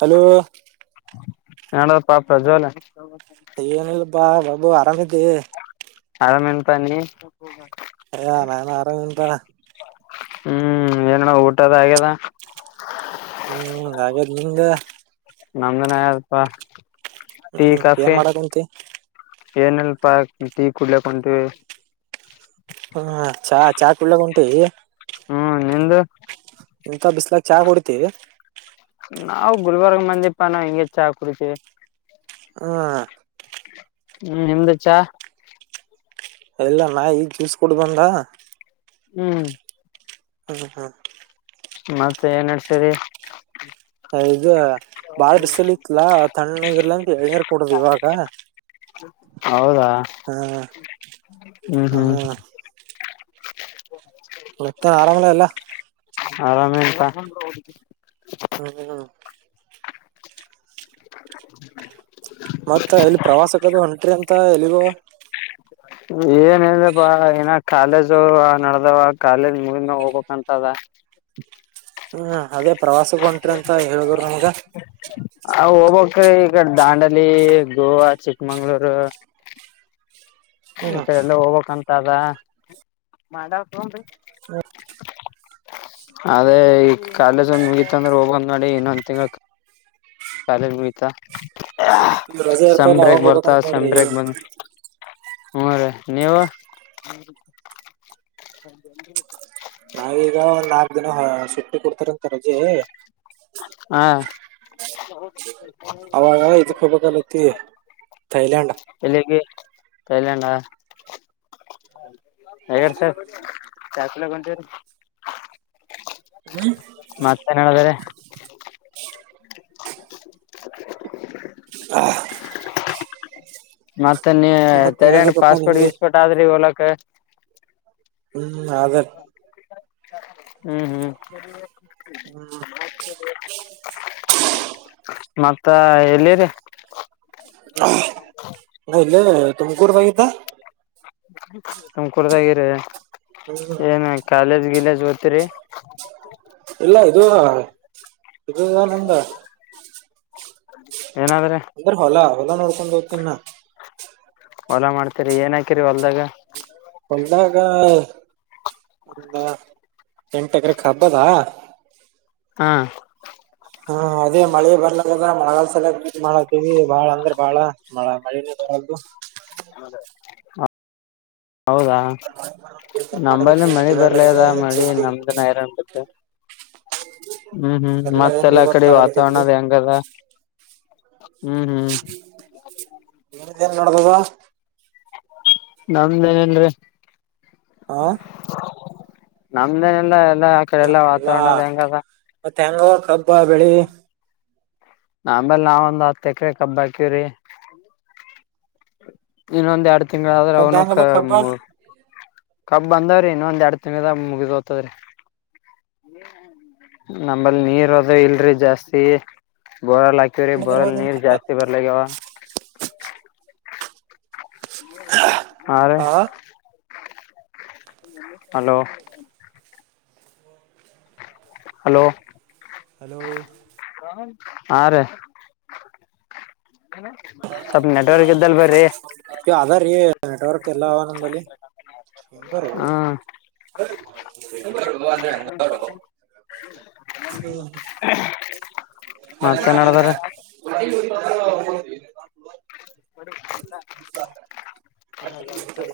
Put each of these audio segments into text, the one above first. Hello ನಡದ ಪಾಪ ಜ್ವಾಲ ಏನಿಲ್ಲಪ್ಪಾ ಬಾಬು ಆರಾಮಿದ್ದ ಆರಾಮೇನ್ಪ ನೀ ಅಯಾ ನಾನನ್ ಆರಮಿನ ಅಣ್ಣಾ ಹ್ಮ್ ಏನ ಊಟದ ಆಗ್ಯದ ಹ್ಮ್ ಹಾಗಾದ್ ನಿಮ್ದ ನಮ್ದನ ಯಪ್ಪಾ ಹ್ಮ್ ಏನ್ ಮಾಡ ಕುಂತೀ ಏನ ಇಲ್ಪಾ ಟೀ ಕುಡ್ಲಕ್ ಸನ್ ಟಿವಿ ಹ ಚಾ ಚಾ ಕುಡಿಯಕ್ ಹೊಂಟಿ ಹ್ಮ್ ನಿಂದು ಇಂತ ಬಿಸ್ಲಾಕ್ ಚಾ ಕೊಡ್ತಿವಿ ನಾವವು ಗುಲ್ಬರ್ಗ ಮಂದಿಪ ನಾವವು ಹಿಂಗಗೆ ಚಾ ಕುಡತಿವಿ ಹ ಹ್ಮ ನಿಮ್ದ ಚಾ ಎಲ್ಲ ನಾ ಈಗ ಜ್ಯೂಸ್ ಕುಡ ಬಂದ ಹ್ಮ್ ಹ್ಮ ಹಾ ಮತ್ತೆ ಏನ್ಡ್ಸರಿ ಹ ಇದು ಬಾಳ ಬಿಸಿಲಿತ್ತಲ್ಲ ತಣ್ಣಗಿರ್ಲಿ ಅಂತ. ಎಳ್ನೀರ್ ಕುಡಿದಿವಿ ಇವಾಗ ಹೌದಾ ಅ ಹ್ಮ್ ಹ್ಮ್ ಅ ಮತ್ತೆ ಆರಾಮ ಎಲ್ಲಾ ಹ [inaudible] ಹ್ಮ [inaudible] ಮತ್ತ ಎಲ್ಲಿ ಪ್ರವಾಸಕ್ಕದು ಹೊಂಟ್ರಿ ಅಂತ ಎಲ್ಲಿಗೂ ಏನ್ಲ್ಪ್ಪಾ ಏನ ಕಾಲೇಜು ನಡ್ದವ ಕಾಲೇಜ್ ಮುಗಿನ ಹೋಗಬೇಕಂತದ ಹಾ ಅದೇ ಪ್ರವಾಸಕ್ಕೆ ಹೊಂಟ್ರರಿ ಅಂತ ಹೇಳಿದ್ರ ನಮಗ ಈಡೆ ದಾಂಡಲಿ ಗೋವಾ ಚಿಕ್ಕ ಮಂಗ್ಳೂರು ಹ್ಮ್ ಮತ್ತ ಎಲ್ಲ ಹೋಗ್ಕ್ಂತ ಅದಾ ಮಾಡಾಕ [inaudible] ಅದೇ ಈ ಕಾಲೇಜ್ ಒಂದ್ ಮುಗೀತ ಅಂದ್ರೆ ಹೋಗಂದ್ ನೋಡಿ ಇನ್ನೊಂದ್ ತಿಂಗಳ ಕಾಲೇಜ್ ಮುಗಿತಾ ರಜೆ ಇರ್ತವಲ್ಲ ಅವಂಗ ಹೋಗಬೇಕಂತ ಸೆಮ್ ನೋಡ್ರಿ ಬ್ರೇಕ್ ಬಂದ ಹ್ಮ ರ ನೀವು [inaudible] ನಾವೀಗ ಒಂದ್ ನಾಲ್ಕ್ ದಿನ ಸುಟ್ಟಿ ಕೊಡ್ತಾರ ರಜೆ ಹ [inaudible] ಅವಾಗ ಇದಕ್ಕ ಹೋಗಕತ್ತಿ ಥೈಲ್ಯಾಂಡ್ ಎಲ್ಲಿಗೆ ಹಗಾರ ಸರ್ ಚಾ ಕುಡಿಯಕ್ಕ ಹೊಂತೀರ ಮತ್ತೇನ್ ಹೇಳಿದ್ರೆ ಆ [inaudible] ಮತ್ ತೇ ಮತ್ ಥೈಲ್ಯಾಂಡ್ ಹೇಳ್ಬೇಕಪ್ಪಾ ಪಾಸ್ಪೋರ್ಟ್ ನಿಮ್ಗೆ ಗೀಸ್ಪೋರ್ಟ್ ಆದ್ರೆ ಇವಲ [inaudible] ಹ್ಮ್ ಅದ [inaudible] ಹ್ಮ್ ಹ್ಮ್ ಹ್ಮ ಮತ್ತ ಎಲ್ಲಿರಿ? ಇಲ್ಲೆ ಅದಿನಿ ತುಮಕೂರದಾಗ ಇದ್ದ [inaudible] ತುಮಕೂರದಾಗ ಅದಿರಿ ಏನ ಕಾಲೇಜ್ ಗಿಲೇಜ್ ಓದ್ತಿರಿ ಇಲ್ಲಾ ಇದು ಇದು ಅದ ನಂದ [inaudible] ಏನ ಅದ್ರಿ ಅಂದ್ರ ಹೊಲ ಹೊಲ ನೋಡ್ಕೊಂಡ ಹೋಗತನ ನಾ ಹೊಲಾ ಮಾಡ್ತರಿ ಏನ್ ಹಾಕಿರಿ ಹೊಲ್ದಾಗ? ಹೊಲದಾಗ ಹುಲ್ಲ ಎಂಟ ಎಕರೆ ಕಬ್ಬ ಅದ ಹಾ ಹಾ ಅದೇ ಮಳೆ ಬರ್ಲ ಆಗೇದ ಮಳಗಾಲ ಸಲಗ ಬಿ ಮಾಡಾತೀವಿ ಬಾಳಂದ್ರ ಬಾಳ ಮಳ ಮಳಿನೆ ಬರಲಾರದ ಹೌದಾ ಏನ್ ಮಾಡಬೇಕ ನಂಬಲ್ಲಿ ಏನ್ ಮಳಿ ತಿಳಿಯಲ್ಲ ಬರ್ಲ ಆಗೇದ ಏನ್ ಮಳಿ ಸುದ್ದಿ ನಮ್ದ [unintelligible] ಹ್ಮ್ ಹ್ಮ್ ಎಲ್ಲಾ ಹೆಂಗ ಮತ್ತೆಲ್ಲಾ ಕಡೆ ವಾತಾವರಣ ಗೊತ್ತಾಗಲಕತ್ರಿ ಅದು ಹೆಂಗದ [inaudible] ಹ್ಮ್ ಹ್ಮ್ ನಿಮ್ಮದ ಹೆಂಗ ನಡದ ನಮ್ದೇನನ ಏನ್ರಿ ಹಾ ನಮ್ದೇನೆಲ್ಲಾ ಎಲ್ಲ ಆ ಕಡೆ ಎಲ್ಲ ಎಲ್ಲಾ ವಾತಾವರಣದ ಹೆಂಗದ? ಮತ್ತ ಹೆಂಗದ ಕಬ್ಬಾ ಬೇಳಿ ನಂಬಲೆ ನಾವೊಂದ ಹತ್ತ ಎಕರೆ ಕಬ್ಬ ಹಾಕಿವ್ರಿ ಇನ್ನೊಂದ್ ಎರಡ್ ತಿಂಗಳಾದ್ರೆ ಕಬ್ಬ ಅವನು ಹೆಂಗದ ಕಬ್ಬ ಕಬ್ಬ ಬಂದಾವ್ರಿ ಇನ್ನೊಂದ್ ಎರಡ್ ತಿಂಗದ ಮುಗಿದ್ಹೋಗತದ್ರಿ ನಂಬಲ್ಲಿ ನೀರ ಅದ ಇಲ್ರಿ ಜಾಸ್ತಿ ಬೋರವೆಲ್ ಹಾಕವ್ರಿ ಬೋರವೆಲ್ ನಿಮ್ ನೀರ್ ಕಬ್ಬ ಜಾಸ್ತಿ ಬರಲ್ಲ ಆಗೇದ ಹಾ ಲೆ. ಆ ಹಲೋ. ಹಲೋ. ಹಲೋ. ಹಾ ರೇ. ಇದ್ದಲ್ ಬರ್ರಿ ಅದ ರೀ ನೆಟ್ವರ್ಕ್ ಎಲ್ಲ ಅವ ನಂಬಲಿ ಹೆಂಗಾರ ಹ್ಮ ಹ್ಮ. ಮತ್ತೇನ್ ನಡದದ್ರಿ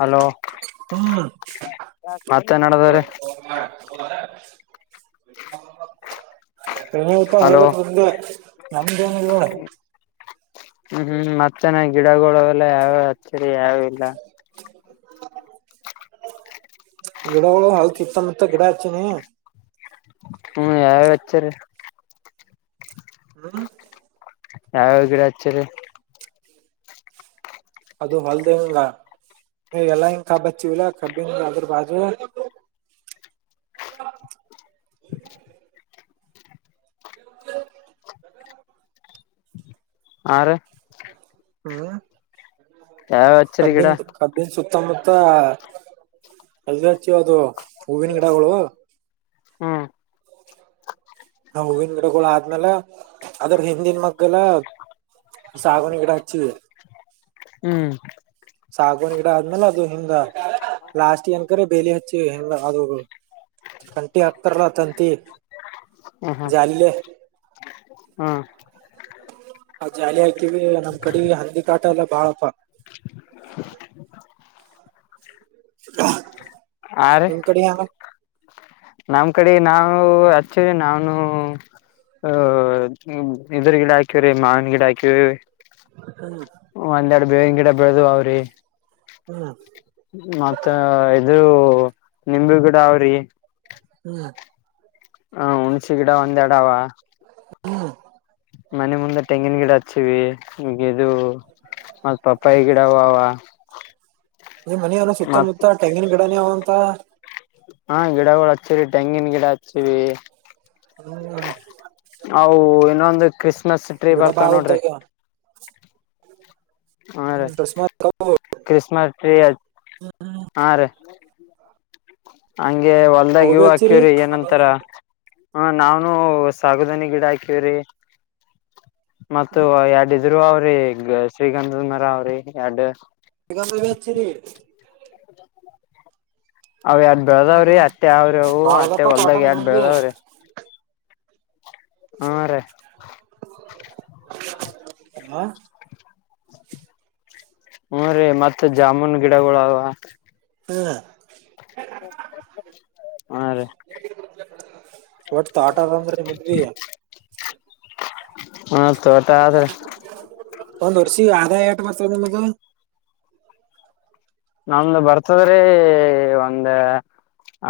ಹಲೋ ಮತ್ತೇನಡದರಿ. ಹೂ ಪಾ ಹಲೋ ಹೇಳಬೇಕು ದೋಸ್ತ್ ನಮ್ದು ಏನ್ ಇಲ್ಲ ನೋಡ್. ಹ್ಮ್ ಹ್ಮ್ ಮತ್ತ ಇನ ಗಿಡಗೊಳ. [inaudible] ಯಾವ ಅಚ್ಚರಿ ಯಾವ ಯಾವ ಇಲ್ಲ. ಗಿಡಗಳುಳ ಹಾಲ್ಚುಚ್ಛಲ್ಲ ಅಂತ ಗಿಡ ಹಚ್ಚಿನಿ. ಹ್ಮ್ ಯಾವ ಯಾವ ಹಚ್ಚಿರಿ. ಹ್ಮ. ಯಾವಾವ ಗಿಡ ಹಚ್ಚಿರಿ. ಅದು ಹೊಲ್ದ ಇಲ್ಲ ಹಿಂಗ ಎಲ್ಲಾ ಹಿಂಗ ಕಬ್ಬ ಹಚ್ಚಿವಲ್ಲ ಕಬ್ಬಿ ಅದ್ರ ಬಾಜು. [inaudible] ಹಾ ರಿ. ಹ್ಮ್. ಯಾವ್ಯಾವ ಹಚ್ಚಿರಿ ಗಿಡ. ಸುತ್ತ ಮುತ್ತ ಅದ. ಹೂವಿನ ಗಿಡಗಳು. ಹ್ಮ. ಆ ಹೂವಿನ ಗಿಡಗಳು ಆದ್ಮೇಲೆ. ಅದ್ರ ಹಿಂದಿನ ಮಗ್ಗಲ. ಸಾಗವಾನಿ ಗಿಡ ಹಚ್ಚಿ. ಹ್ಮ್. ಸಾಗವಾನಿ ಗಿಡ ಆದ್ಮೇಲೆ ಅದು ಹಿಂಗ ಲಾಸ್ಟ್ ಏನ್ಕ್ರ ಬೇಲಿ ಹಚ್ಚಿ ಹಂಗ ಅದು ಕಂಟಿ ಹಾಕ್ತಾರಲ್ಲ ತಂತಿ. ಹ್ಮ ಹ್ಮ ಜಾಲಿಲೆ. ಹ್ಮ್. ಆ ಜಾಲಿ ಆಗ್ತೀವಿ ನಮ್ ಕಡೆ ಹಂದಿ ಕಾಟ ಎಲ್ಲ ಬಾಳ ಪಾ. [inaudible] ಹ. ಆ ರಿ ನಮ್ ಕಡೆ ನಾವ್. ಆಕ್ಚುಲಿ ನಾವ ಅ ಇದ್ರ ಗಿಡ ಹಾಕಿವ್ರೀ ಮಾವಿನ ಗಿಡ ಹಾಕಿವ. ಹ್ಮ್ ಒಂದೆರಡು ಬೇವಿನ ಗಿಡ. ಬೆಳದುವ ಅವ್ರಿ. ಹ್ಮ್. ಮತ್ತ ಇದರು ನಿಂಬಿ ಗಿಡ ಅವ್ರಿ ಹ್ಮ್ ಹ ಹುಣ್ಸಿ ಗಿಡ ಒಂದೆಡ ಅವ ಮನೆ ಮುಂದೆ ತೆಂಗಿನ ಗಿಡ ಹಚ್ಚಿವಿ ದು ಮತ್ ಪಪ್ಪಾಯ ಗಿಡವಾವ ನಿಮ್ ಮನಿಯನ ಮತ್ ಸುತ್ತಮುತ್ತ ತೆಂಗಿನ [inaudible] ಹಾ ಗಿಡಗಳು ಹಚ್ಚರಿ ತೆಂಗಿನ ಗಿಡ [inaudible] ಹ್ಮ್ ಹೌ ಇನೊಂದು ಕ್ರಿಸ್ಮಸ್ ಟ್ರೀ ಗಿಡ ಬರ್ತಾವ ಬಾಳ ನೋಡ್ರಿ ಉದ್ದಗ್ಯಾವ ಹಾ ರೀ ಹ್ಮ್ ಅಕಸ್ಮಾತ್ ಕ್ರಿಸಿಸ್ಮಸ್ ಟ್ರೀ ಹಾ ರೀ ಹಂಗೆ ಹೊಲ್ದಾಗ ಅವುಬಿ ಇವು ಹಚ್ಚಿರಿ ಅಕಿವ್ರು ಏನಂತಾರ ಹ್ಮ ನಾವೂ ಸಾಗುದನಿ ಗಿಡ ಹಾಕಿವ್ರಿ ಮತ್ತ ಎರಡ ಇದರು ಅವ್ರಿ ಶ್ರೀಗಂಧ ಮರ ಅವ್ರಿ ಎರಡು ಈಗಗ ರೀ [unintelligible] ಅವ ಎಡ್ ಬೆಳೆದಾವ್ರಿ ಅತ್ತೆ ಅವಾವ್ರಿ ಅವು ಅತ್ತೆ ಬಾಳದಪ್ಪ ತೋಟ ಹೊಲ್ದಾಗ ಎಡ್ ನಿಮಗ್ಬಿ ಬೆಳದಾವ್ರಿ ಹೂ ರಿ ಹ [inaudible] ಹ್ಮ ರೀ ಮತ್ತತ್ ಜಾಮೂನ್ ಗಿಡಗಳಾವ ಹ್ಮ [inaudible] ಹಾ ರೀ ಒಟ್ ತೋಟ ಅದ ಅಂದ್ರ ನಿಮಗ್ಬಿ [inaudible] ಹಾ ತೋಟ ಆದ್ರೆ ಒಂದ್ ವರ್ಷಿ ಅಧಾ ಎಟ ಬರ್ತದೆ ನಿಮದು ನಮ್ದ ಬರ್ತದ್ರೀ ಒಂದ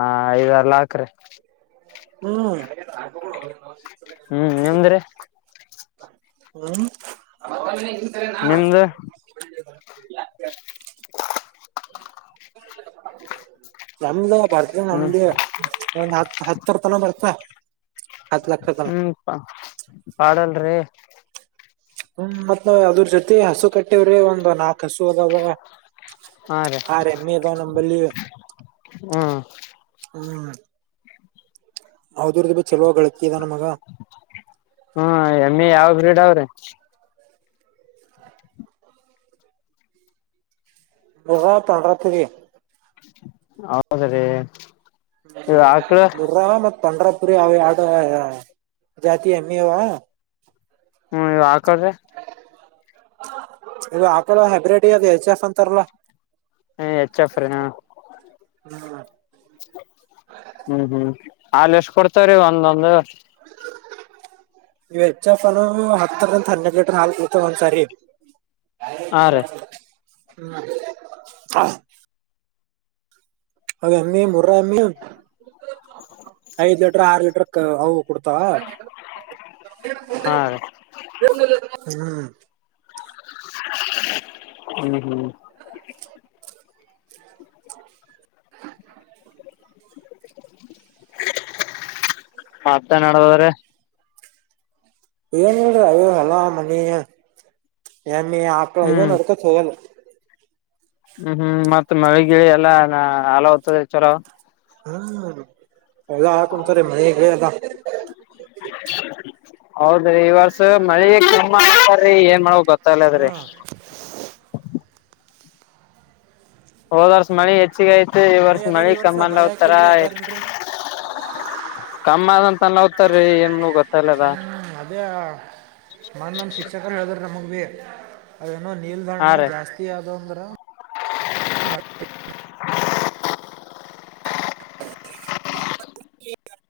ಆ ಐದರ್ ಲಾಖ ರೀ ಹ್ಮ್ ಹ್ಮ್ ನಿಮ್ದ್ರೆ ಹ್ಮ್ [inaudible] [inaudible] ನಿಮ್ದು ನಿಮ್ದು ನಮ್ದು ಬರ್ತ ಹ್ಮ್ ನಮ್ದ ಒಂದ್ ಹತ್ತು ಹತ್ ಹರ್ತನ ಬರ್ತ ಹತ್ ಲಕ್ಷ ತನ. ಹ್ಮ್ [unintelligible] ಪಾಡಲ್ರಿ ಹ್ಮ ಮತ್ ನಾವ್ ಅದ್ರ ಜೊತೆ ಹಸು ಕಟ್ಟಿವವ್ರೆ ಒಂದು್ ನಾು ಕಸು ಅತ ಬ ಹಾ ರೀ ಹ ರೆೀದ ನಬಲಿ ಹ್ಮ್ ಹ್ಮ್ ಹೌದರದ ಬ ಚಲೋಾಗಳೆ ಹ್ಮ ಎಮ್ಮೆ ಯಾವ ಗ್ರೇಡ್ ಆ ಸ ಎದ ಪೊಂದ್ರರ ತೀೀ ಹೌದ ರೀ ನಿ ಮತ್ತ ಪಂಡ್ರಾಪುರಿ ಅವ ಯಡು ಜಾತಿ ಹೆಮ್ಮಿವ ಹ್ಮ್ ಹಾಕದ್ರೆ ಇದು ಆಾಕಲ್ಲ ಹೈಬ್ರೇಡ್ ಅದು ಎಚ್ ಎಫ್ ಅಂತಾರಲ್ಲ ಹ್ಮ ಹೆಚ್ಫ್ರ ಹ ಹ್ಮ್ ಹ್ಮ್ ಅಲ್ ಎಷ್ಟ್ ಕೊಡ್ತ್ರೀ ಒಂದೊಂದು ವೆಚ್ಚಪ್ಪನು ಹತ್ತಂತ ಹನ್ನಕ ಲೀಟ್ರ ಹಾಲ್ ಇತ ಒಂದ ಸರಿ ಹಾ ರೀ ಹ ಹ್ಮ ಹ ಹಾಗ ಅಮ್ಮಿ ಮುರ್ರ ಅಮ್ಮಿ ಐದ್ ಲಿಟರ್ ಆರು ಲೀಟರ್ ಹೌ ಕೊತಾ ಹಾ ರೀ ಹ್ಮ್ ಹ್ಮ ಹ್ಮ್ ಮತ್ತನ್ಡಬದ್ರೆ ಏನ್ ಹೇಳ ಅಯ್ಯೋ ಅಲಾ ಮನ ಎಮ್ಮ ಆಳ ಇವ ಹ್ಮ್ ನೋಡ್ಕ ಸಲ್ಲ ಹ್ಮ್ ಹ್ಮ್ ಮತ್ತತ್ ಮಳಗಿಳಿ ಎಲ್ಲಾ ಹಲ ಹ್ತದೆ ಚರ ಹ್ಮ ಎಲ್ಲ ಯಾ ಕುಂಂತಾರೆ ಮನೆಗ್ ಬ ಅಲ್ಲ ಹೌದೀ ಈವರ್ ಮಳೆ ತುಮ್ಮಾ ಆತೀ ಏನ್ ಮಾಡ ಗೊತ್ತಲ್ಲದ್ರಿ ಹ್ಮ್ ಹೋದರ್ಸ ಮಳೆ ಐ ಗಯತು ಈ ಮಳೆ ವರ್ಷ ಅದಾರೀ ಮಳಿ ಈ ವರ್ಷ ಕಮ್ಮಲ್ಲಿ ಮಳೆ ಹೋಗ್ತಾರ ಹಾಕಿಲ್ರಿ ಅದಾರಿಲ್ರಿ ಕಮ್ಮ ಪನ್ತಾರೀ ಹ್ಮ್ ಅಧ್ಯ ಮನ್ ನಮ್ ಶಿಕ್ಷಕರು ಹೇಳಿದ್ರ ನ ಮೂಗ್ ಬಿ ಯೇ ಅನ್ನೋ ಹಾ ನೀಲ್ದಣ ರೀ ಜಾಸ್ತಿ ಆದ ಅಂದ್ರ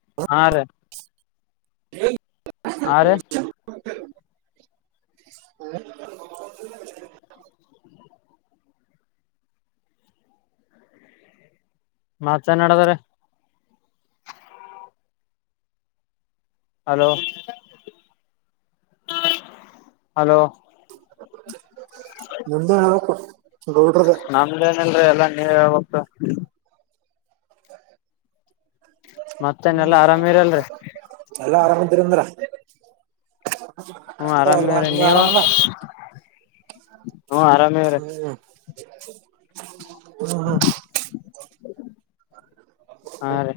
ಹ ಹಾ ರೇ ಎ ಆರೆ ಹಾ ಮಾಚಾ ನಡೆದರೆ ಹಲೋ ಹಲೋ ಹೆ ಗೌಡ್ರದ ನಮ್ದೇನಲ್ರೀ ಎಲ್ಲ ನೀವೇ ಹೇಳ್ಬೇ ಕ ಮತ್ತೇನೆಲ್ಲಾ ಆರಾಮಿ ಎಂದ್ರಿ ಎಲ್ಲಾ ಆರಾಮಂತರಂದ್ರ ಹ್ಮ ಆರಾಮೇರೀ ನೀವು ಹ್ಮ ಆರಾಮೇ ಇ್ರ ಹ್ಮ್ಮ್ ಹಾ ರೀ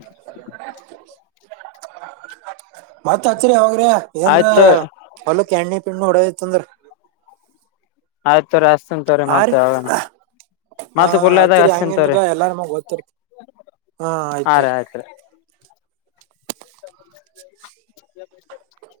ಮತ್ತತ್ ಅಚ್ಚರಿ ಅವಾಗ ಂದ್ರ ಆಯ್ತು ಹೊಲಕ್ಕೆ ಎಣ್ಣಿದ್ ಪಣ್ಣುಡತಂದ್ರೆ ಆಯ್ತು ರ ಆ ರೀ ಹ ಮತ್ ಕುಲ್ಲದಾಗ ಅಚ್ಚರಿ ಹಸ್ತಿನ್ ತವ್ರಿ ಹಂಗನ್ಗ ಎಲ್ಲಾರಮಗ ಓದ್ತಿರ್ತಿ ಹಾ ರೀ ಆಯ್ತರಿ ಆಯ್ತ್ರಿ [unintelligible]